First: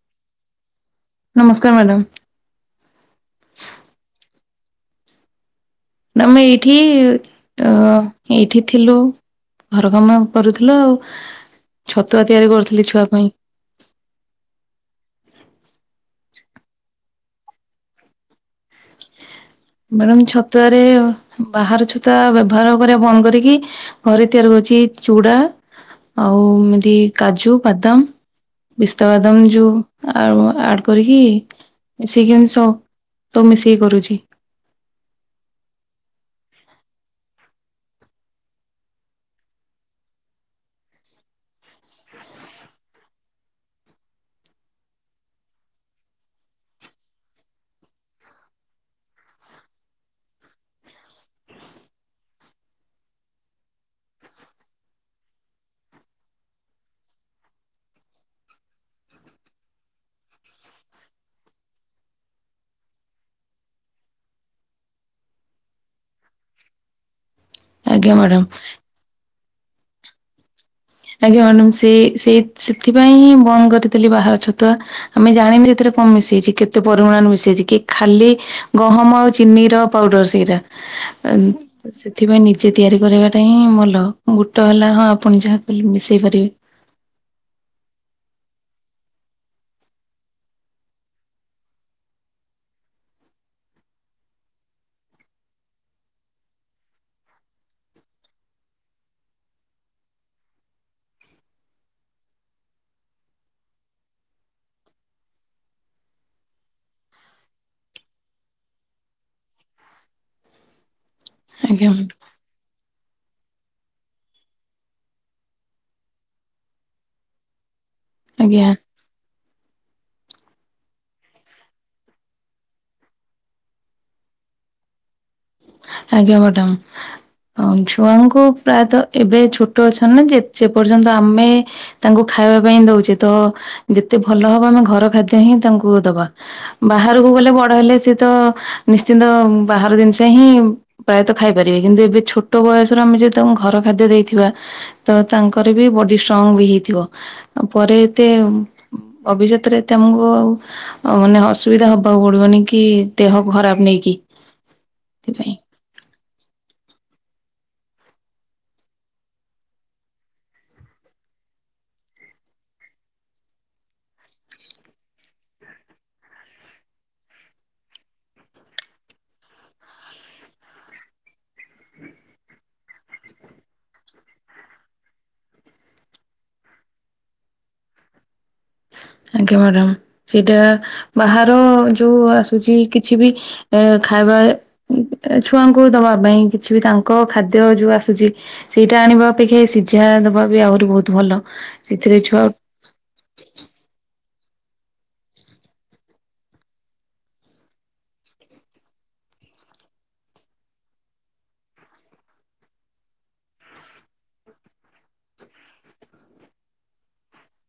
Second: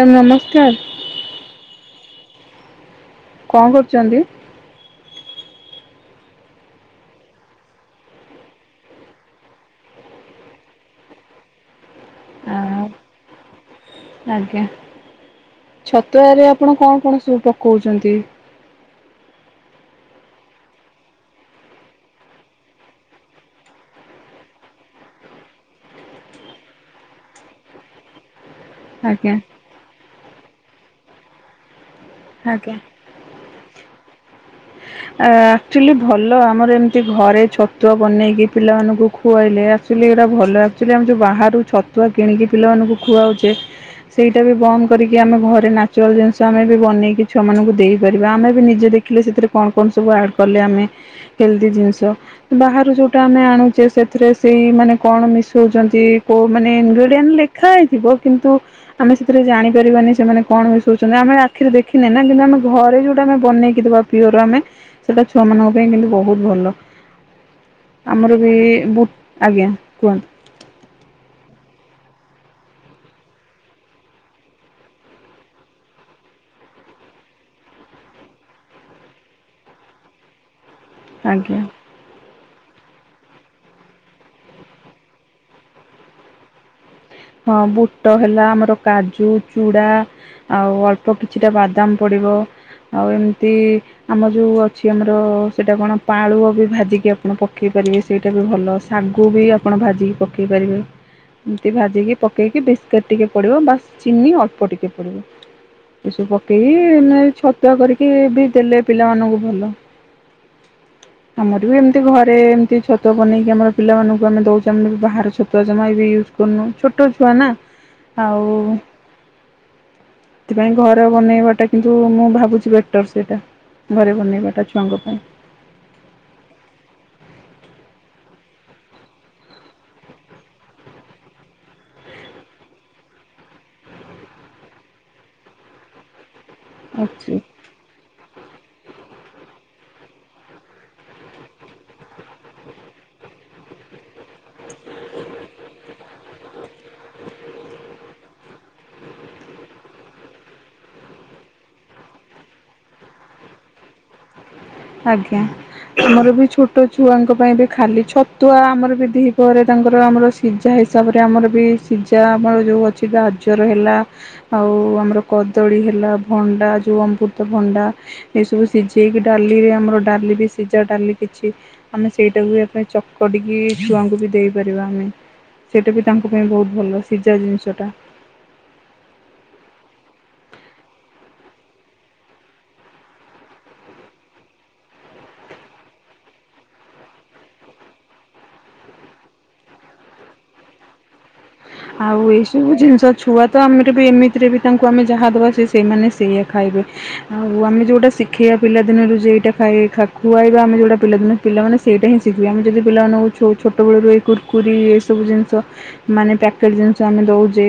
[unintelligible] ନମସ୍କାର। ନମସ୍କାର ମ୍ୟାଡ଼ାମ। କଣ କରୁଚନ୍ତି? ଆମେ ଏଇଠି ଏଇଠି ଥିଲୁ। ଘର କାମ କରୁଥିଲ ଆଉ ଛତୁଆ ତିଆରି ଆ କରୁଥିଲି ଛୁଆ ପାଇଁ। ଆଜ୍ଞା ଛତୁଆରେ ଆପଣ କଣ କଣ ସବୁ ପକଉଚନ୍ତି? ମ୍ୟାଡାମ ଛତୁଆରେ ବାହାର ଛତୁଆ ବ୍ୟବହାର କରିବା ବନ୍ଦ କରିକି ଘରେ ତିଆରି ହୋଉଚି ଚୁଡ଼ା ଆଉ ଏମିତି କାଜୁ ବାଦାମ। ପିସ୍ତା ଆଜ୍ଞା ବାଦାମ ଯୋଉ ଆ ଆଡ କରିକି ମିସେଇକି ଜିନିଷ ଆଜ୍ଞା। ତ ମିଶେଇ କରୁଛି। ଆକ୍ଚୁଆଲି ଭଲ ଆମର ଏମିତି ଘରେ ଛତୁଆ ବନେଇକି ପିଲାମାନଙ୍କୁ ଖୁଆଇଲେ ଆକ୍ଚୁଆଲି ଏଇରା ଭଲ ଆକ୍ଚୁଆଲି ଆମେ ଯୋଉ ବାହାରୁ ଛତୁଆ କିଣିକି ପିଲାମାନଙ୍କୁ ଖୁଆଉଚେ ସେଇଟା ବି ବନ୍ଦ କରିକି ଆମେ ଘରେ ନାଚୁରାଲ୍ ଜିନିଷ ଆମେ ବି ବନେଇକି ଛୁଆମାନଙ୍କୁ ଦେଇ ଆମେ ବି ନିଜେ ଦେଖିଲେ ସେଥିରେ କଣ କଣ ସବୁ ଆଡ୍ କଲେ ଆମେ ହେଲ୍ଦି ଜିନିଷ। ବାହାରୁ ଯୋଉଟା ଆମେ ଆଣୁଚେ ସେଥିରେ ସେଇ ମାନେ କଣ ମିଶଉଚନ୍ତି କୋଉ ମାନେ [unintelligible] [unintelligible] କିନ୍ତୁ ଆମେ ସେଥିରେ ଜାଣିପାରିବାନି ସେମାନେ କଣ ବି ମିଶଉଚନ୍ତି ଆମେ ଆଖିରେ ଦେଖିନେ ନା କିନ୍ତୁ ଆମେ ଘରେ ଯୋଉଟା ଆମେ ବନେଇକିଦବା ପିଓର ଆମେ ସେଟା ଛୁଆ ମାନଙ୍କ ପାଇଁ କିନ୍ତୁ ବୋ ହୁତ ଭଲ। ଆଜ୍ଞା ଆମର ମ୍ୟାଡ଼ାମ ବି ବୁ ଆଜ୍ଞା କୁହନ୍ତୁ। ଆଜ୍ଞା ମ୍ୟାଡାମ ସେ ସେଇ ସେଥିପାଇଁ ହିଁ ବନ୍ଦ କରିଥିଲି ବାହାର ଛତୁଆ। ଆମେ ଜାଣିନେ ଏଥିରେ କଣ ମିଶେଇଚି କେତେ ପରିମାଣ ମିଶେଇଚି କି ଖାଲି ଗହମ ଆଉ ଚିନି ର ପାଉଡର ସେଇଟା ଆଜ୍ଞା ସେଥିପାଇଁ ନିଜେ ତିଆରି କରିବାଟା ହିଁ ଭଲ। ବୋଟ ହେଲା ହଁ ଆପଣ ଯାହା ଭି ମିଶେଇ ପାରିବେ। ହଁ ବୁଟ ହେଲା ଆମର କାଜୁ, ଚୁଡା ଆଉ ଅଳ୍ପ କିଛିଟା ବାଦାମ ପଡ଼ିବ। ଆଉ ଏମିତି ଆମ ଯୋଉ ଅଛି ଆମର ସେଇଟା କଣ ପାଳୁଅ ବି ଭାଜିକି ଆପଣ ପକେଇ ପାରିବେ। ସେଇଟା ବି ଭଲ ଶାଗୁ ବି ଆପଣ ଭାଜିକି ପକେଇ ପାରିବେ। ଏମିତି ଭାଜି ଭାଜିକି ପକେଇକି ବିସ୍କୁଟ ଟିକେ ପଡିବ ବା ଚିନି ଅଳ୍ପ ଟିକେ ପଡିବ। ଏସବୁ ପକେଇକିେ ଛତୁଆ କରିକି ବି ଦେଲେ ପିଲାମାନଙ୍କୁ ଭଲ। ଆମର ବି ଆଜ୍ଞା ଏମତି ଘରେ ରେ ଏମିତି ଛତୁଆ ବନେଇକି ଆମର ପିଲାମାନଙ୍କୁ ଆମେ ଦେଉଛୁ ବି ବାହାର ଛତୁଆ ଜମା ବି ୟୁଜ୍ କରୁନୁ। ଛୋଟ ଛୁଆ ନା। ଆଉ ଆଜ୍ଞା ସେଥିପାଇଁ ଘରେ ବନେଇବାଟା କିନ୍ତୁ ମୁଁ ଭାବୁଛି ବେଟର ସେଇଟା ଘରେ ବନେଇବାଟା ଛୁଆଙ୍କ ପାଇଁ। ଆଜ୍ଞା ମାଡାମ। ଛୁଆଙ୍କୁ ପ୍ରାୟତଃ ଏବେ ଛୋଟ ଅଛନ୍ତି ନା ଯେ ପର୍ଯ୍ୟନ୍ତ ଆମେ ତାଙ୍କୁ ଖାଇବା ପାଇଁ ଦଉଛେ ତ ଯେତେ ଭଲ ହବ ଆମେ ଘର ଖାଦ୍ୟ ହିଁ ତାଙ୍କୁ ଦବା। ବାହାରକୁ ଅଛି ଗଲେ ବଡ ହେଲେ ସିଏ ତ ନିଶ୍ଚିନ୍ତ ବାହାର ଜିନିଷ ହିଁ ପ୍ରାୟତଃ ଖାଇପାରିବେ କିନ୍ତୁ ଏବେ ଛୋଟ ବୟସର ଆମେ ଯଦି ତାଙ୍କୁ ଘର ଖାଦ୍ୟ ଦେଇଥିବା ତ ତାଙ୍କର ବି ବଡି ଷ୍ଟ୍ରଙ୍ଗ ବି ହେଇଥିବ। ଆଉ ପରେ ଏତେ ଭବିଷ୍ୟତ ରେ ଏତେ ଆମକୁ ଆଉ ଆ ମାନେ ଅସୁବିଧା ହବାକୁ ପଡିବନି କି ଦେହକୁ ଖରାପ ନେଇକି। ଆଜ୍ଞା ସେଥିପାଇଁ। ଆମର ବି ଛୋଟ ଛୁଆଙ୍କ ପାଇଁ ବି ଖାଲି। ଛତୁଆ ଆମର ବି ଦିପହରେ ତାଙ୍କର ଆମର ସିଜା ହିସାବରେ ଆମର ବି ସିଜା ଆମର ଯେଉଁ ଅଛି ଗଜର ହେଲା ଆଉ ଆମର କଦଳୀ ହେଲା ଭଣ୍ଡା ଯେଉଁ ଅମୃତ ଭଣ୍ଡା। ଏ ସବୁ ସିଜେଇକି ଡାଲିରେ ଆମର ଡାଲି ବି ସିଜା ଡାଲି କିଛି ଆମେ ସେଇଟାକୁ ବି ଆମେ ଚକଟିକି ଛୁଆଙ୍କୁ ବି ଦେଇପାରିବା ଆମେ। ସେଇଟା ବି ତାଙ୍କ ପାଇଁ ବହୁତ ଭଲ ସିଜା ଜିନିଷଟା। ଆଜ୍ଞା ମ୍ୟାଡମ! ସେଟା ବାହାର ଯୋଉ ଆସୁଛି କିଛି ବି ଏ ଖାଇବା ଛୁଆଙ୍କୁ ଦବା ପାଇଁ କିଛି ବି ତାଙ୍କ ଖାଦ୍ୟ ଯୋଉ ଆସୁଛି ସେଇଟା ଆଣିବା ଅପେକ୍ଷା ଏ ସିଜା ଦବା ବି ଆହୁରି ବହୁତ ଭଲ। ସେଥିରେ ଆଉ ଏ ଛୁଆ ସବୁ ଜିନିଷ ଛୁଆ ତ ଆମର ବି ଏମିତିରେ ବି ତାଙ୍କୁ ଆମେ ଯାହା ଦେବା ସେ ସେଇମାନେ ସେୟା ଖାଇବେ। ଆଉ ଆମେ ଯୋଉଟା ଶିଖେଇବା ପିଲାଦିନରୁ ଯେ ଏଇଟା ଖାଇ ଖା ଖୁଆଇବା ଆମେ ଯୋଉଟା ପିଲାଦିନେ ପିଲାମାନେ ସେଇଟା ହିଁ ଶିଖିବେ। ଆମେ ଯଦି ପିଲାମାନଙ୍କୁଛ ଛୋଟବେଳୁ ଏଇ କୁର୍କୁରିୀ ଏସବୁ ଜିନିଷ ମାନେ ପ୍ୟାକେଟ ଜିନିଷ ଆମେ ଦଉଛେ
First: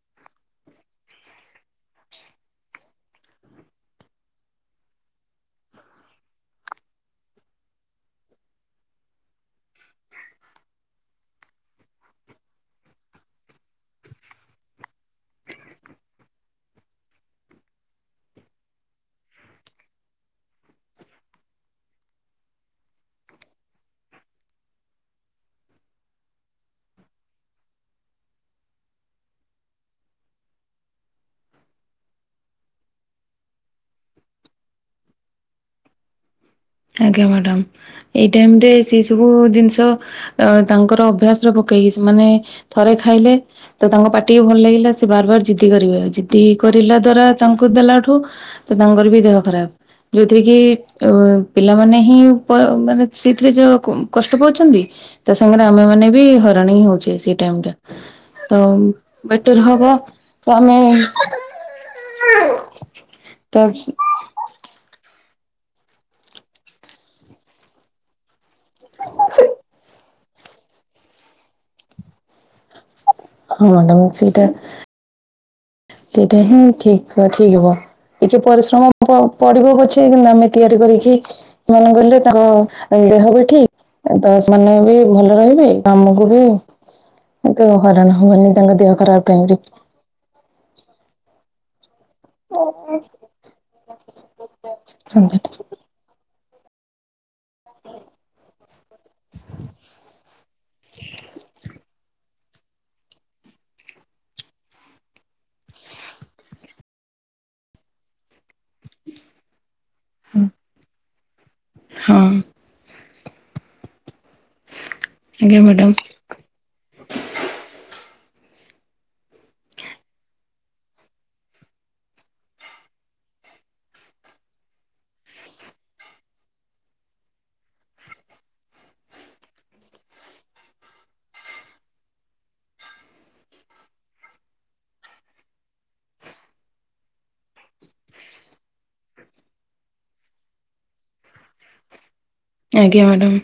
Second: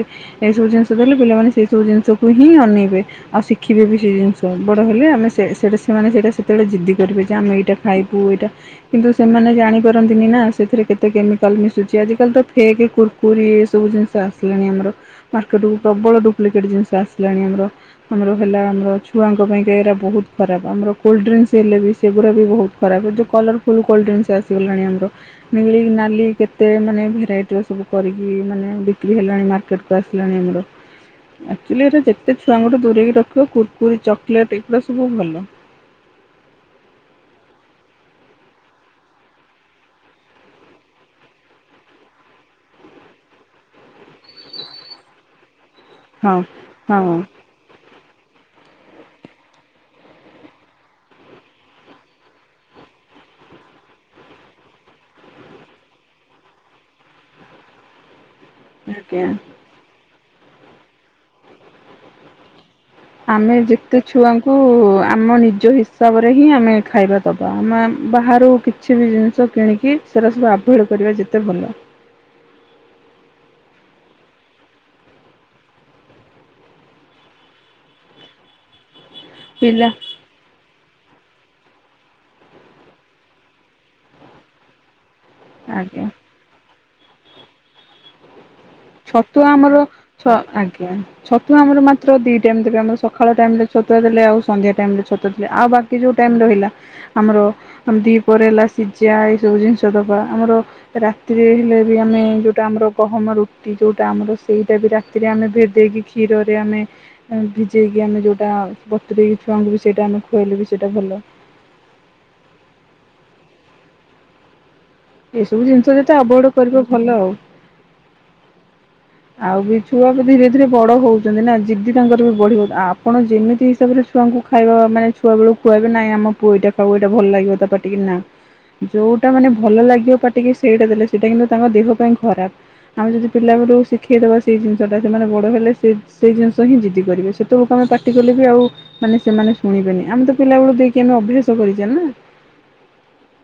ଏଇସବୁ ଜିନିଷ ଦେଲେ ପିଲାମାନେ ସେଇ ସବୁ ଜିନିଷକୁ ହିଁ ଅନେଇବେ। ଆଉ ଶିଖିବେ ବି ସେ ଜିନିଷ ବଡ଼ ହେଲେ ଆମେ ସେଇଟା ସେମାନେ ସେଇଟା ସେତେବେଳେ ଜିଦ୍ଦି କରିବେ ଯେ ଆମେ ଏଇଟା ଖାଇପୁ ଏଇଟା କିନ୍ତୁ ସେମାନେ ଜାଣିପାରନ୍ତିନି ନା ସେଥିରେ କେତେ କେମିକାଲ ମିଶୁଛି ଆଜିକାଲି ତ ଫେକ୍ କୁର୍କୁରି ସବୁ ଜିନିଷ ଆସିଲାଣି ଆମର। ମାର୍କେଟକୁ ପ୍ରବଳ ଡୁପ୍ଲିକେଟ ଜିନିଷ ଆସିଲାଣି ଆମର। ଆମର ହେଲା ଆମର ଛୁଆଙ୍କ ପାଇଁକା ଏରା ବହୁତ ଖରାପ ଆମର। କୋଲ୍ଡ୍ରିଙ୍କସ୍ ହେଲେ ବି ସେଗୁଡା ବି ବହୁତ ଖରାପ କଲର ଫୁଲ କୋଲଡ୍ରିଙ୍କ ସେ ଆସିଗଲାଣି ଆମର। ନେଳି, ନାଲି କେତେ ମାନେ ଭେରାଇଟିର ସବୁ କରିକି ମାନେ ବିକ୍ରି ହେଲାଣି ମାର୍କେଟ କୁ ଆସିଲାଣି ଆମର। ଆକ୍ଚୁଆଲି ଏଇଟା ଯେତେ ଛୁଆଙ୍କ ଠୁ ଦୂରେଇକି ରଖିବ କୁର୍କୁରି, ଚକୋଲେଟ୍ ଏଗୁଡ଼ା ସବୁ ଭଲ। ଆଜ୍ଞା, ମ୍ୟାଡାମ ଏଇ ଟାଇମ୍ ରେ ସେଇ ସବୁ ଜିନିଷ ଏଁ ତାଙ୍କର ଅଭ୍ୟାସରେ ପକେଇକି ସେମାନେ ଥରେ ଖାଇଲେ ତ ତାଙ୍କ ପାଟିକୁ ଭଲ ଲାଗିଲା ସେ ବାର ବାର ଜିଦି କରିବେ, ହଁ ଜିଦି କରିଲା ହଁ ଦ୍ଵାରା ତାଙ୍କୁ ଦେଲାଠୁ ତ ତାଙ୍କର ବି ଦେହ ଖରାପ ଯୋଉଥିରେ କି ଅ ପିଲାମାନେ ହିଁ ପ ମାନେ ସେଇଥିରେ ଯୋ କଷ୍ଟ ପାଉଛନ୍ତି। ତା ସାଙ୍ଗରେ ଆମେ ମାନେ ବି ହଇରାଣ ହି ହଉଛେ ସେଇ ଟାଇମ୍। ତ ଆଜ୍ଞା ବେଟର ହବ ତ ଆମେ ଆମେ ତ- ଯେତି ଛୁଆଙ୍କୁ ଆମ ନିଜ ହିସାବରେ ହିଁ ଆମେ ଖାଇବା ଦବା, ଆମେମ୍ ବାହାରୁ କିଛି ବି ଜିନିଷ କିଣିକି ସେରା ସବୁ ଆଭୋଏଡ଼୍ କରିବା ଯେତେ ଭଲ। ହଁ ମ୍ୟାଡମ୍ ସେଇଟା ସେଇଟା ହିଁ ଠିକ୍ ଠିକ୍ ହବ ଟିକେ ପରିଶ୍ରମ ପ ପଡିବ ପିଲା ପଛେ କିନ୍ତୁ ଆମେ ତିଆରି କରିକି ସେମାନ ଗଲେ ତାଙ୍କ ଦେହ ବି ଠିକ୍ ତ ସେମାନେ ବି ଭଲ ରହି ବେ ଆଜ୍ଞା। ଆମକୁ ବି ଏତେ ହଇରାଣ ହବାନି ତାଙ୍କ ଦେହକୁ ଛତୁଆ ଆମର ଛ ଆଜ୍ଞା ଛତୁଆ ଆମର ମାତ୍ର ଦି ଟାଇମ୍ ଦେବେ ଆମର ସଖାଳ ଟାଇମ ରେ ଛତୁଆ ଦେଲେ ଆଉ ସନ୍ଧ୍ୟା ଟାଇମ୍ ରେ ଛତୁଆ ଦେଲେ ସନ୍ଧ୍ୟାଟା। ଆଉ ବାକି ଯୋଉ ଟାଇମ୍ ରହିଲା। ଆମର ଆମେ ଦି ପରେ ହେଲା ସିଜା ଏଇସବୁ ଜିନିଷ ଦବା ଆମର ରାତିରେ ହେଲେ ବି ଆମେ ଯୋଉଟା ଆମର ଗହମ ରୁ ରୁଟି ଯୋଉଟା ଆମର ସେଇଟା ବି ରାତିରେ ଆମେ ଭେଦେଇକି କ୍ଷୀରରେ ଆମେ ଏଁ ଭିଜେଇକି ଆମେ ଯୋଉଟା ବତୁରେଇକି ଛୁଆଙ୍କୁ ବି ସେଇଟା ଆମେ ଖୁଆଲେ ବି ସେଇଟା ଭଲ। ହଁ। ଏଇ ଆଜ୍ଞା ସବୁ ମ୍ୟାଡ଼ାମ ଜିନିଷ ଯେତେ ଆଭୋଏଡ୍ କରିବ ଭଲ ଆଉ। ଆଉ ବି ଛୁଆ ବି ଧୀରେ ଧୀରେ ବଡ ହଉଚନ୍ତି ନା ଜିଦି ତାଙ୍କର ବି ବଢିବ ଆପଣ ଯେମିତି ହିସାବରେ ଛୁଆଙ୍କୁ ଖାଇବା ମାନେ ଛୁଆ ବେଳୁ ଖୁଆଇବେ ନାଇଁ ଆମ ପୁଅ ଏଇଟା ଖାଉ ଏଇଟା ଭଲ ଲାଗିବ ତା ପାଟିକି ନା। ଯୋଉଟା ମାନେ ଭଲ ଲାଗିବ ପାଟିକି ସେଇଟା ଦେଲେ ସେଇଟା କିନ୍ତୁ ତାଙ୍କ ଦେହ ପାଇଁ ଖରାପ। ଆମେ ଯଦି ପିଲାବେଳୁ ଶି ଶିଖେଇ ଦବା ସେହି ଜିନିଷଟା ସେମାନେ ବଡ଼ ହେଲେ ସେ ସେଇ ଜିନିଷ ହିଁ ଜିଦି କରିବେ ସେତେବେଳକୁ ଆମେ ପାଟି କଲେ ବି ଆଉ ମାନେ ସେମାନେ ଶୁଣିବେନି ଆମେ ତ ପିଲା ବେଳୁ ଦେଇକି ଆମେ ଅଭ୍ୟାସ କରିଚେ ନା। ଆଜ୍ଞା ମ୍ୟାଡ଼ାମ୍।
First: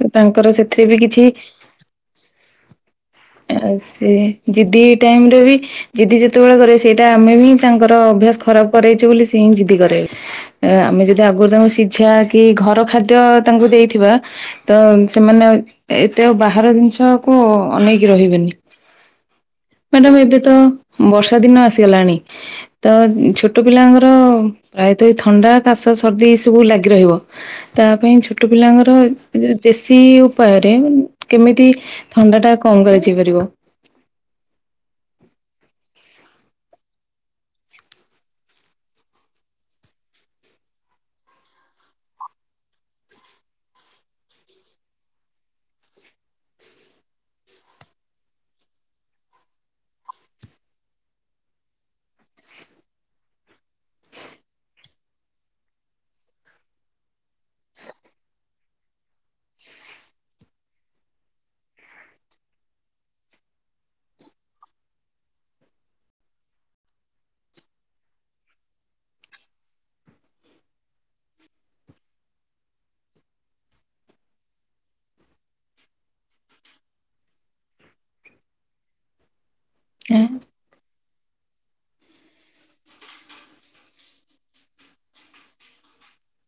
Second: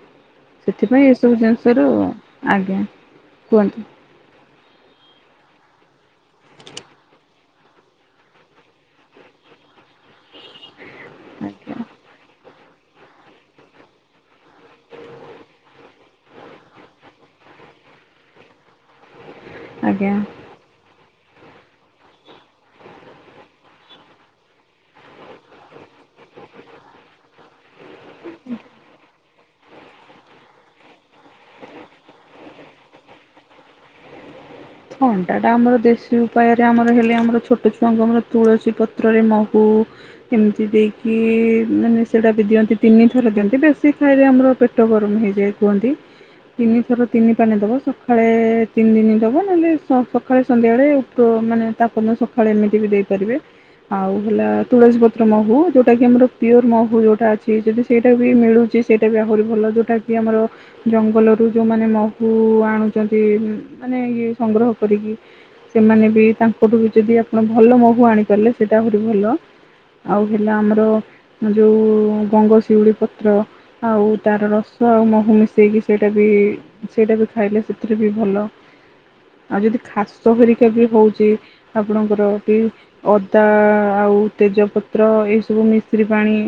ତ ତାଙ୍କର ସେଥିରେ ବି ସେଥିପାଇଁ କିଛି ଏସବୁ ଜିନିଷରୁ ଆଜ୍ଞା ଆ କୁହନ୍ତୁ ସେ ଜିଦି ଟାଇମ୍ ରେ ବି ଜିଦି ଯେତେବେଳେ କରିବେ ସେଇଟା ଆମେ ହିଁ ତାଙ୍କର ଅଭ୍ୟାସ ଖରାପ କରେଇଚେ ବୋଲି ସେ ହିଁ ଜିଦି କରିବେ। ଏଁ ଆମେ ଯଦି ଆଗରୁ ତାଙ୍କୁ ଆଜ୍ଞା ସିଝା କି ଘର ଖାଦ୍ୟ ତାଙ୍କୁ ଦେଇଥିବା ତ ସେମାନେ ଆଉ ଏ ଏତେ ଆଉ ବାହାର ଜିନିଷକୁ ଅନେଇକି ରହିବେନି। ମ୍ୟାଡ଼ାମ୍ ଆଜ୍ଞା। ଏବେ ତ ବର୍ଷା ଦିନ ଆସିଗଲାଣି ତ ଛୋଟ ପିଲାଙ୍କର ପ୍ରାୟତଃ ଏ ଥଣ୍ଡା କାଶ, ସର୍ଦ୍ଦି ଏସବୁ ଲାଗି ରହିବ ତା ପାଇଁ ଛୋଟ ପିଲାଙ୍କର ଦେଶୀ ଉପାୟରେ କେମିତି ଥଣ୍ଡା ଟା କମ୍ କରାଯାଇ ପାରିବ। ଥଣ୍ଡା ଟା ଆମର ଦେଶୀ ଉପାୟରେ ଆମର ହେଲେ ଆମର ଛୋଟ ଛୁଆଙ୍କୁ ଆମର ତୁଳସୀ ପତ୍ରରେ ମହୁ ଏମିତି ଦେଇକି ମାନେ ସେଇଟା ବି ଦିଅନ୍ତି ତିନିଥର ଦିଅନ୍ତି ବେଶୀ ଖାଇଲେ ଆମର ପେଟ ପେଟ ଗରମ ହେଇଯାଏ, କୁହନ୍ତି ତିନିଥର ତିନି ପାନେ ଦବ ସକାଳେ ତିନି ଦିନ ଦବ। ମାନେ ସକାଳେ ସନ୍ଧ୍ୟାବେଳେ ଉପ ମାନେ ତାପ ସକାଳେ ଏମିତି ବି ଦେଇପାରିବେ। ଆଉ ହେଲା ତୁଳସୀ ପତ୍ର ମହୁ ଯୋଉଟା କି ଆମର ପିଓର ମହୁ ଯୋଉଟା ଅଛି ଯଦି ସେଇଟା ବି ମିଳୁଛି ସେଇଟା ବି ଆହୁରି ଭଲ ଯେଉଟାକି ଆମର ଜଙ୍ଗଲରୁ ଯୋଉମାନେ ମହୁ ଆଣୁଛନ୍ତି ମାନେ ଇଏ ସଂଗ୍ରହ କରିକି ସେମାନେ ବି ତାଙ୍କଠୁ ବି ଯଦି ଆପଣ ଭଲ ମହୁ ଆଣି ପାରିଲେ ସେଇଟା ଆହୁରି ଭଲ। ଆଉ ହେଲା ଆମର ଯୋଉ ଗଙ୍ଗଶିଉଳି ପତ୍ର। ଆଉ ତାର ରସ ଆଉ ମହୁ ମିଶାଇକି ସେଇଟା ବି ସେଇଟା ବି ଖାଇଲେ ସେଥିରେ ବି ଭଲ। ଆଉ ଯଦି ଖାସ ହେରିକା ବି ହଉଛି ଆପଣଙ୍କର ବି ଅଦା ଆଉ ତେଜପତ୍ର ଏ ସବୁ ମିଶ୍ରି ପାଣି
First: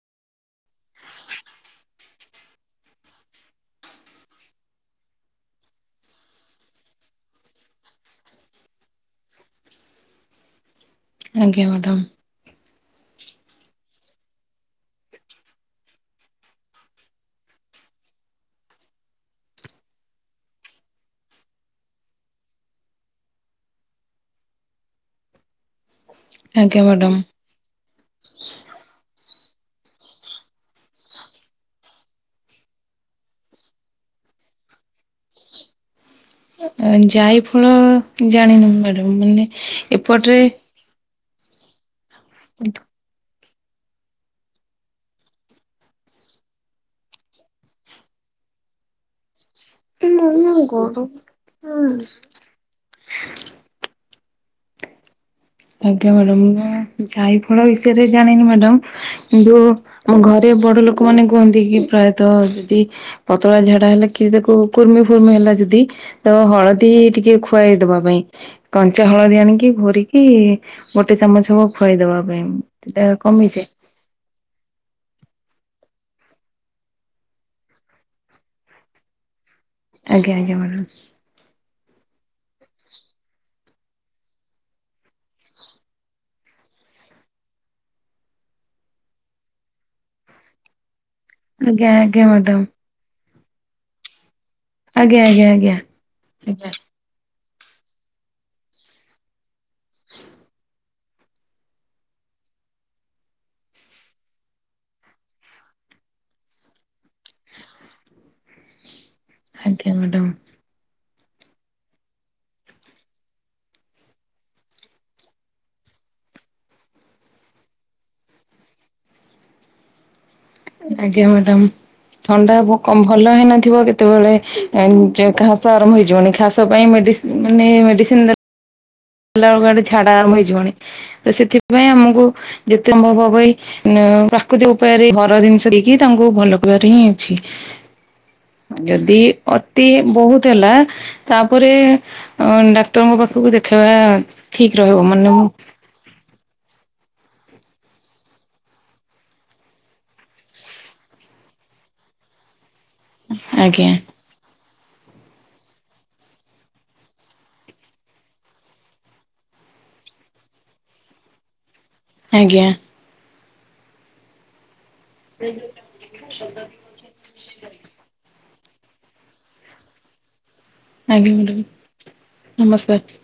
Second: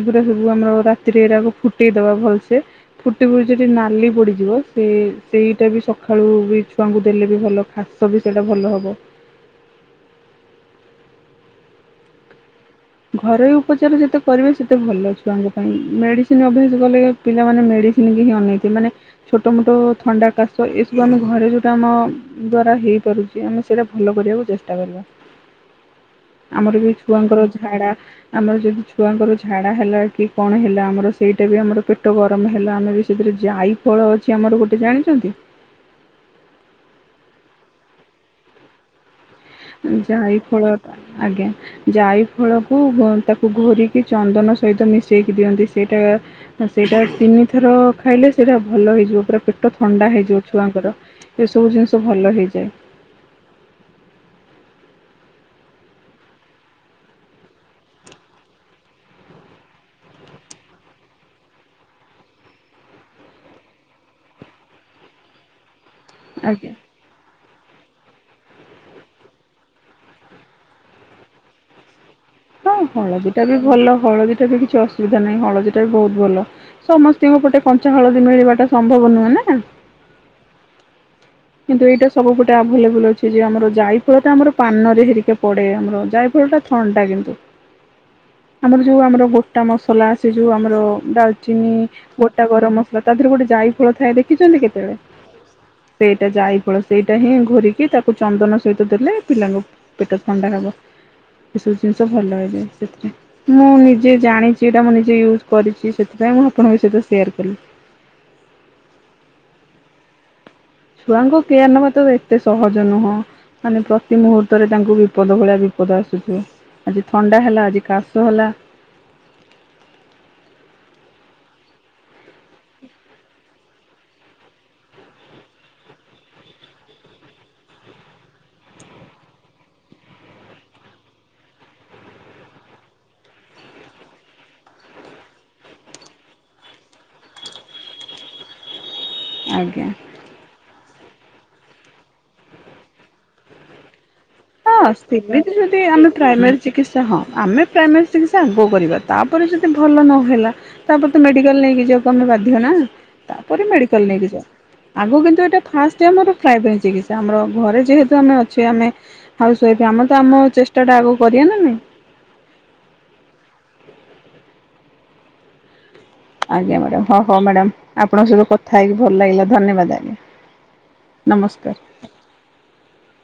ଏଗୁଡା ସବୁ ଆମର ସେଥିରେ ତାକୁ ଫୁଟେଇଦବା ଭଲସେ। ଫୁଟି ଫୁଟି ସେଠି ନାଲି ପଡିଯିବ ସେ ସେଇଟା ବି ସକାଳୁ ବି ଛୁଆଙ୍କୁ ଦେଲେ ବି ଭଲ ଖାସ ବି ସେଇଟା ଭଲ ହେବ। ଆଜ୍ଞା ମ୍ୟାଡ଼ାମ୍। ଘରୋଇ ଉପଚାର ଯେତେ କରିବେ ସେତେ ଭଲ ଛୁଆଙ୍କ ପାଇଁ ମେଡିସିନ ଅଭ୍ୟାସ କଲେ ପିଲାମାନେେ ମେଡିସିନ୍ କି ହିଁ ଅନେଇେବେ ମାନେ ଛୋଟମୋଟ ଥଣ୍ଡା କାଶ ଏସବୁ ଆମ ଘରେ ଯେଉଁଟା ଆମ ଦ୍ଵାରା ହେଇପାରୁଛି ଆମେ ସେଇଟା ଭଲ କରିବାକୁ ଚେଷ୍ଟା କରିବା ଆମର ଆଜ୍ଞା ବି ମ୍ୟାଡ଼ାମ ଛୁଆଙ୍କର ଝାଡା ଆମର ଯଦି ଛୁଆଙ୍କର ଝାଡା ହେଲା କି କଣ ହେଲା ଆମର ସେଇଟା ବି ଆମର ପେଟ ଗରମ ହେଲା ଆମେ ବି ସେଥିରେ ଯାଇ ଫଳ ଅଛି ଆମର ଗୋଟେ ଜାଣିଛନ୍ତି ଯାଇ ଫଳ ଜାଣିନି ମ୍ୟାଡ଼ାମ୍ ମାନେ ଜାଇ ଏପଟରେ ଫଳ ଆଜ୍ଞା ଜାଇ ଫଳକୁ ହୁଅ ତାକୁ ଘୋରିକି ଚନ୍ଦନ ସହିତ ମିଶାଇକି ଦିଅନ୍ତି ସେଇଟା ଆଉ ସେଇଟା ତିନିଥର ଖାଇଲେ ସେଇଟା ଭଲ ହେଇଯିବ ପୁରା ପେ ପୋଟ ଥଣ୍ଡା ହେଇଯିବ ଛୁଆଙ୍କର ଏସବୁ ଜିନିଷ ଭଲ ହେଇଯାଏ। ଆଜ୍ଞା ମ୍ୟାଡାମ୍ ମୁଁ ଯାଇ ଫଳ ବିଷୟରେ ଜାଣିନି ମ୍ୟାଡମ୍ [unintelligible] କିନ୍ତୁ ଆମ ଘରେ ବଡ ଲୋକ ମାନେ କୁହନ୍ତି କି ପ୍ରାୟତଃ ଯଦି ପତଳା ଝାଡା ହେଲେ କି ତାକୁ କୁର୍ମି ଫୁର୍ମି ହେଲା ଯଦି ତ ଆଜ୍ଞା ହଳଦୀ ଟିକେ ଖୁଆଇଦବା ପାଇଁ କଞ୍ଚା ହଳଦୀ ଆଣିକି ଘୋରିକି କି ଗୋଟେ ଚାମଚ ହବ ଖୁଆଇଦବା ପାଇଁ ସେଟା କମିଯାଏ। ହେଲେ ହଳଦୀ ସେଥିରେ କିଛି ଅସୁବିଧା ନାହିଁ ହଳଦୀ ଟା ବି ବହୁତ୍ ଭଲ। ସମସ୍ତଙ୍କ ପଟେ କଞ୍ଚା ହଳଦୀ ମିଳିବା ଟା ସମ୍ଭବ ନୁହେଁ ନା ଆଜ୍ଞା ଆଜ୍ଞା ମ୍ୟାଡ଼ମ। କିନ୍ତୁ ଏଇଟା ସବୁପଟେ ଆଭେଲେବୁଲ ଅଛି ଯେ ଆମର ଯାଇ ଫଳଟା ଆମର ପାନରେ ହେରିକେ ପଡେ ଆମର ଯାଇଫଳଟା ଥଣ୍ଡା ଟା କିନ୍ତୁ ଆମର ଯୋଉ ଆମର ଗୋଟା ମସଲା ଆସି ଯୋଉ ଆମର ଡାଲଚ ଚିନି ଆଜ୍ଞା ଆଜ୍ଞା ଗୋଟା ମ୍ୟାଡ଼ାମ ଗରମ ମସଲା ତା ଦେହରେ ଗୋଟେ ଯାଇ ଫଳ ଥାଏ ଦେଖିଛନ୍ତି କେତେ ଆଞା, ଆଜ୍ଞା, ଆଜ୍ଞା ସେଇଟା ଯାଇ ଆଜ୍ଞା ପଳ ସେଇଟା ହିଁ ଘରିକି ତାକୁ ଚନ୍ଦନ ସହିତ ଦେଲେ ପିଲାଙ୍କ ପେଟ ଥଣ୍ଡା ହବ ଏସବୁ ଜିନିଷ ଭଲ ହୋଇଇଯାଏ [unintelligible] ମୁଁ ନିଜେ ଜାଣିଛି ଏଇଟା ମୁଁ ନିଜେ ୟୁଜ୍ କରିଛି ସେଥିପାଇଁ ମୁଁ ଆପଣଙ୍କ ସହିତ ସେୟାର କଲି। ଆଜ୍ଞା ମ୍ୟାଡ଼ାମ୍ ଛୁଆଙ୍କୁ କେୟାର ନେବା ତ ଏତେ ସହଜ ନୁହଁ। ମାନେ ପ୍ରତି ମୁହୂର୍ତ୍ତରେ ତାଙ୍କୁ ବିପଦ ଭଳିଆ ବିପଦ ଆସୁଥିବ। ଆଜି ଥଣ୍ଡା ହେଲା ଆଜି କାଶ ହେଲା ଆଜ୍ଞା ମ୍ୟାଡ଼ାମ। ଥଣ୍ଡା ହେବ ଭଲ ହେଇନଥିବ କେତେବେଳେ ଖାସ ଆରମ୍ଭ ହେଇଯିବନି ଖାସ ପାଇଁ ମେଡି ମାନେ ମେଡିସିନ ହେଲା ବେଳକୁଆଡେ ଝାଡା ଆରମ୍ଭ ହେଇଯିବଣି ତ ସେଥିପାଇଁ ଆମକୁ ଯେତେ ଅନୁଭବ ହବ ପ୍ରାକୃତିକ ଉପାୟରେ ଘର ଜିନିଷ ଦେଇକି ତାଙ୍କୁ ଭଲ କିବାରେ ହିଁ ଅଛି। ଯଦି ଅତି ଆଜ୍ଞା। ବହୁତ ହେଲା ତାପରେ ଡାକ୍ତରଙ୍କ ପାଖକୁ ଦେଖ। ଖା [unintelligible] ଯଦି ଆମେ ପ୍ରାଇମେରୀ ଚିକିତ୍ସା ହଁ ଆମେ ପ୍ରାଇମେରୀ ଚିକିତ୍ସା ଆଗ କରିବା ତାପରେ ଯଦି ଭଲ ନହେଲା। ତାପରେ ତ ମେଡିକାଲ ନେଇକି ଯିବାକୁ ଆମେ ବାଧ୍ୟ ନା ତାପରେ ଆଜ୍ଞା ମେଡିକାଲ ନେଇକି ଯ ଆଗ କିନ୍ତୁ ଏଇଟା ଫାଷ୍ଟ ଆମର ପ୍ରାଇଭେଟ୍ ପାଇଁ ଚିକିତ୍ସା ଆମର ଘରେ ଯେହେତୁ ଆମେ ଅଛେ ଆମେ ହାଉସ ୱାଇଫ ଆମର ତ ଆମ ଚେଷ୍ଟା ଟା ଆଗ କରିବା ନା ନାଇଁ। ଆଜ୍ଞା [inaudible] ଆଜ୍ଞା ମ୍ୟାଡ଼ାମ ହଁ ହଁ ମ୍ୟାଡ଼ାମ ଆପଣଙ୍କ ସହିତ କଥା ହେଇକି ଭଲ ଲାଗିଲା ଧନ୍ୟବାଦ ଆଜ୍ଞା। ଆଜ୍ଞ ନମସ୍କାର। ମ୍ୟାଡ଼ାମ ନମସ୍କାର।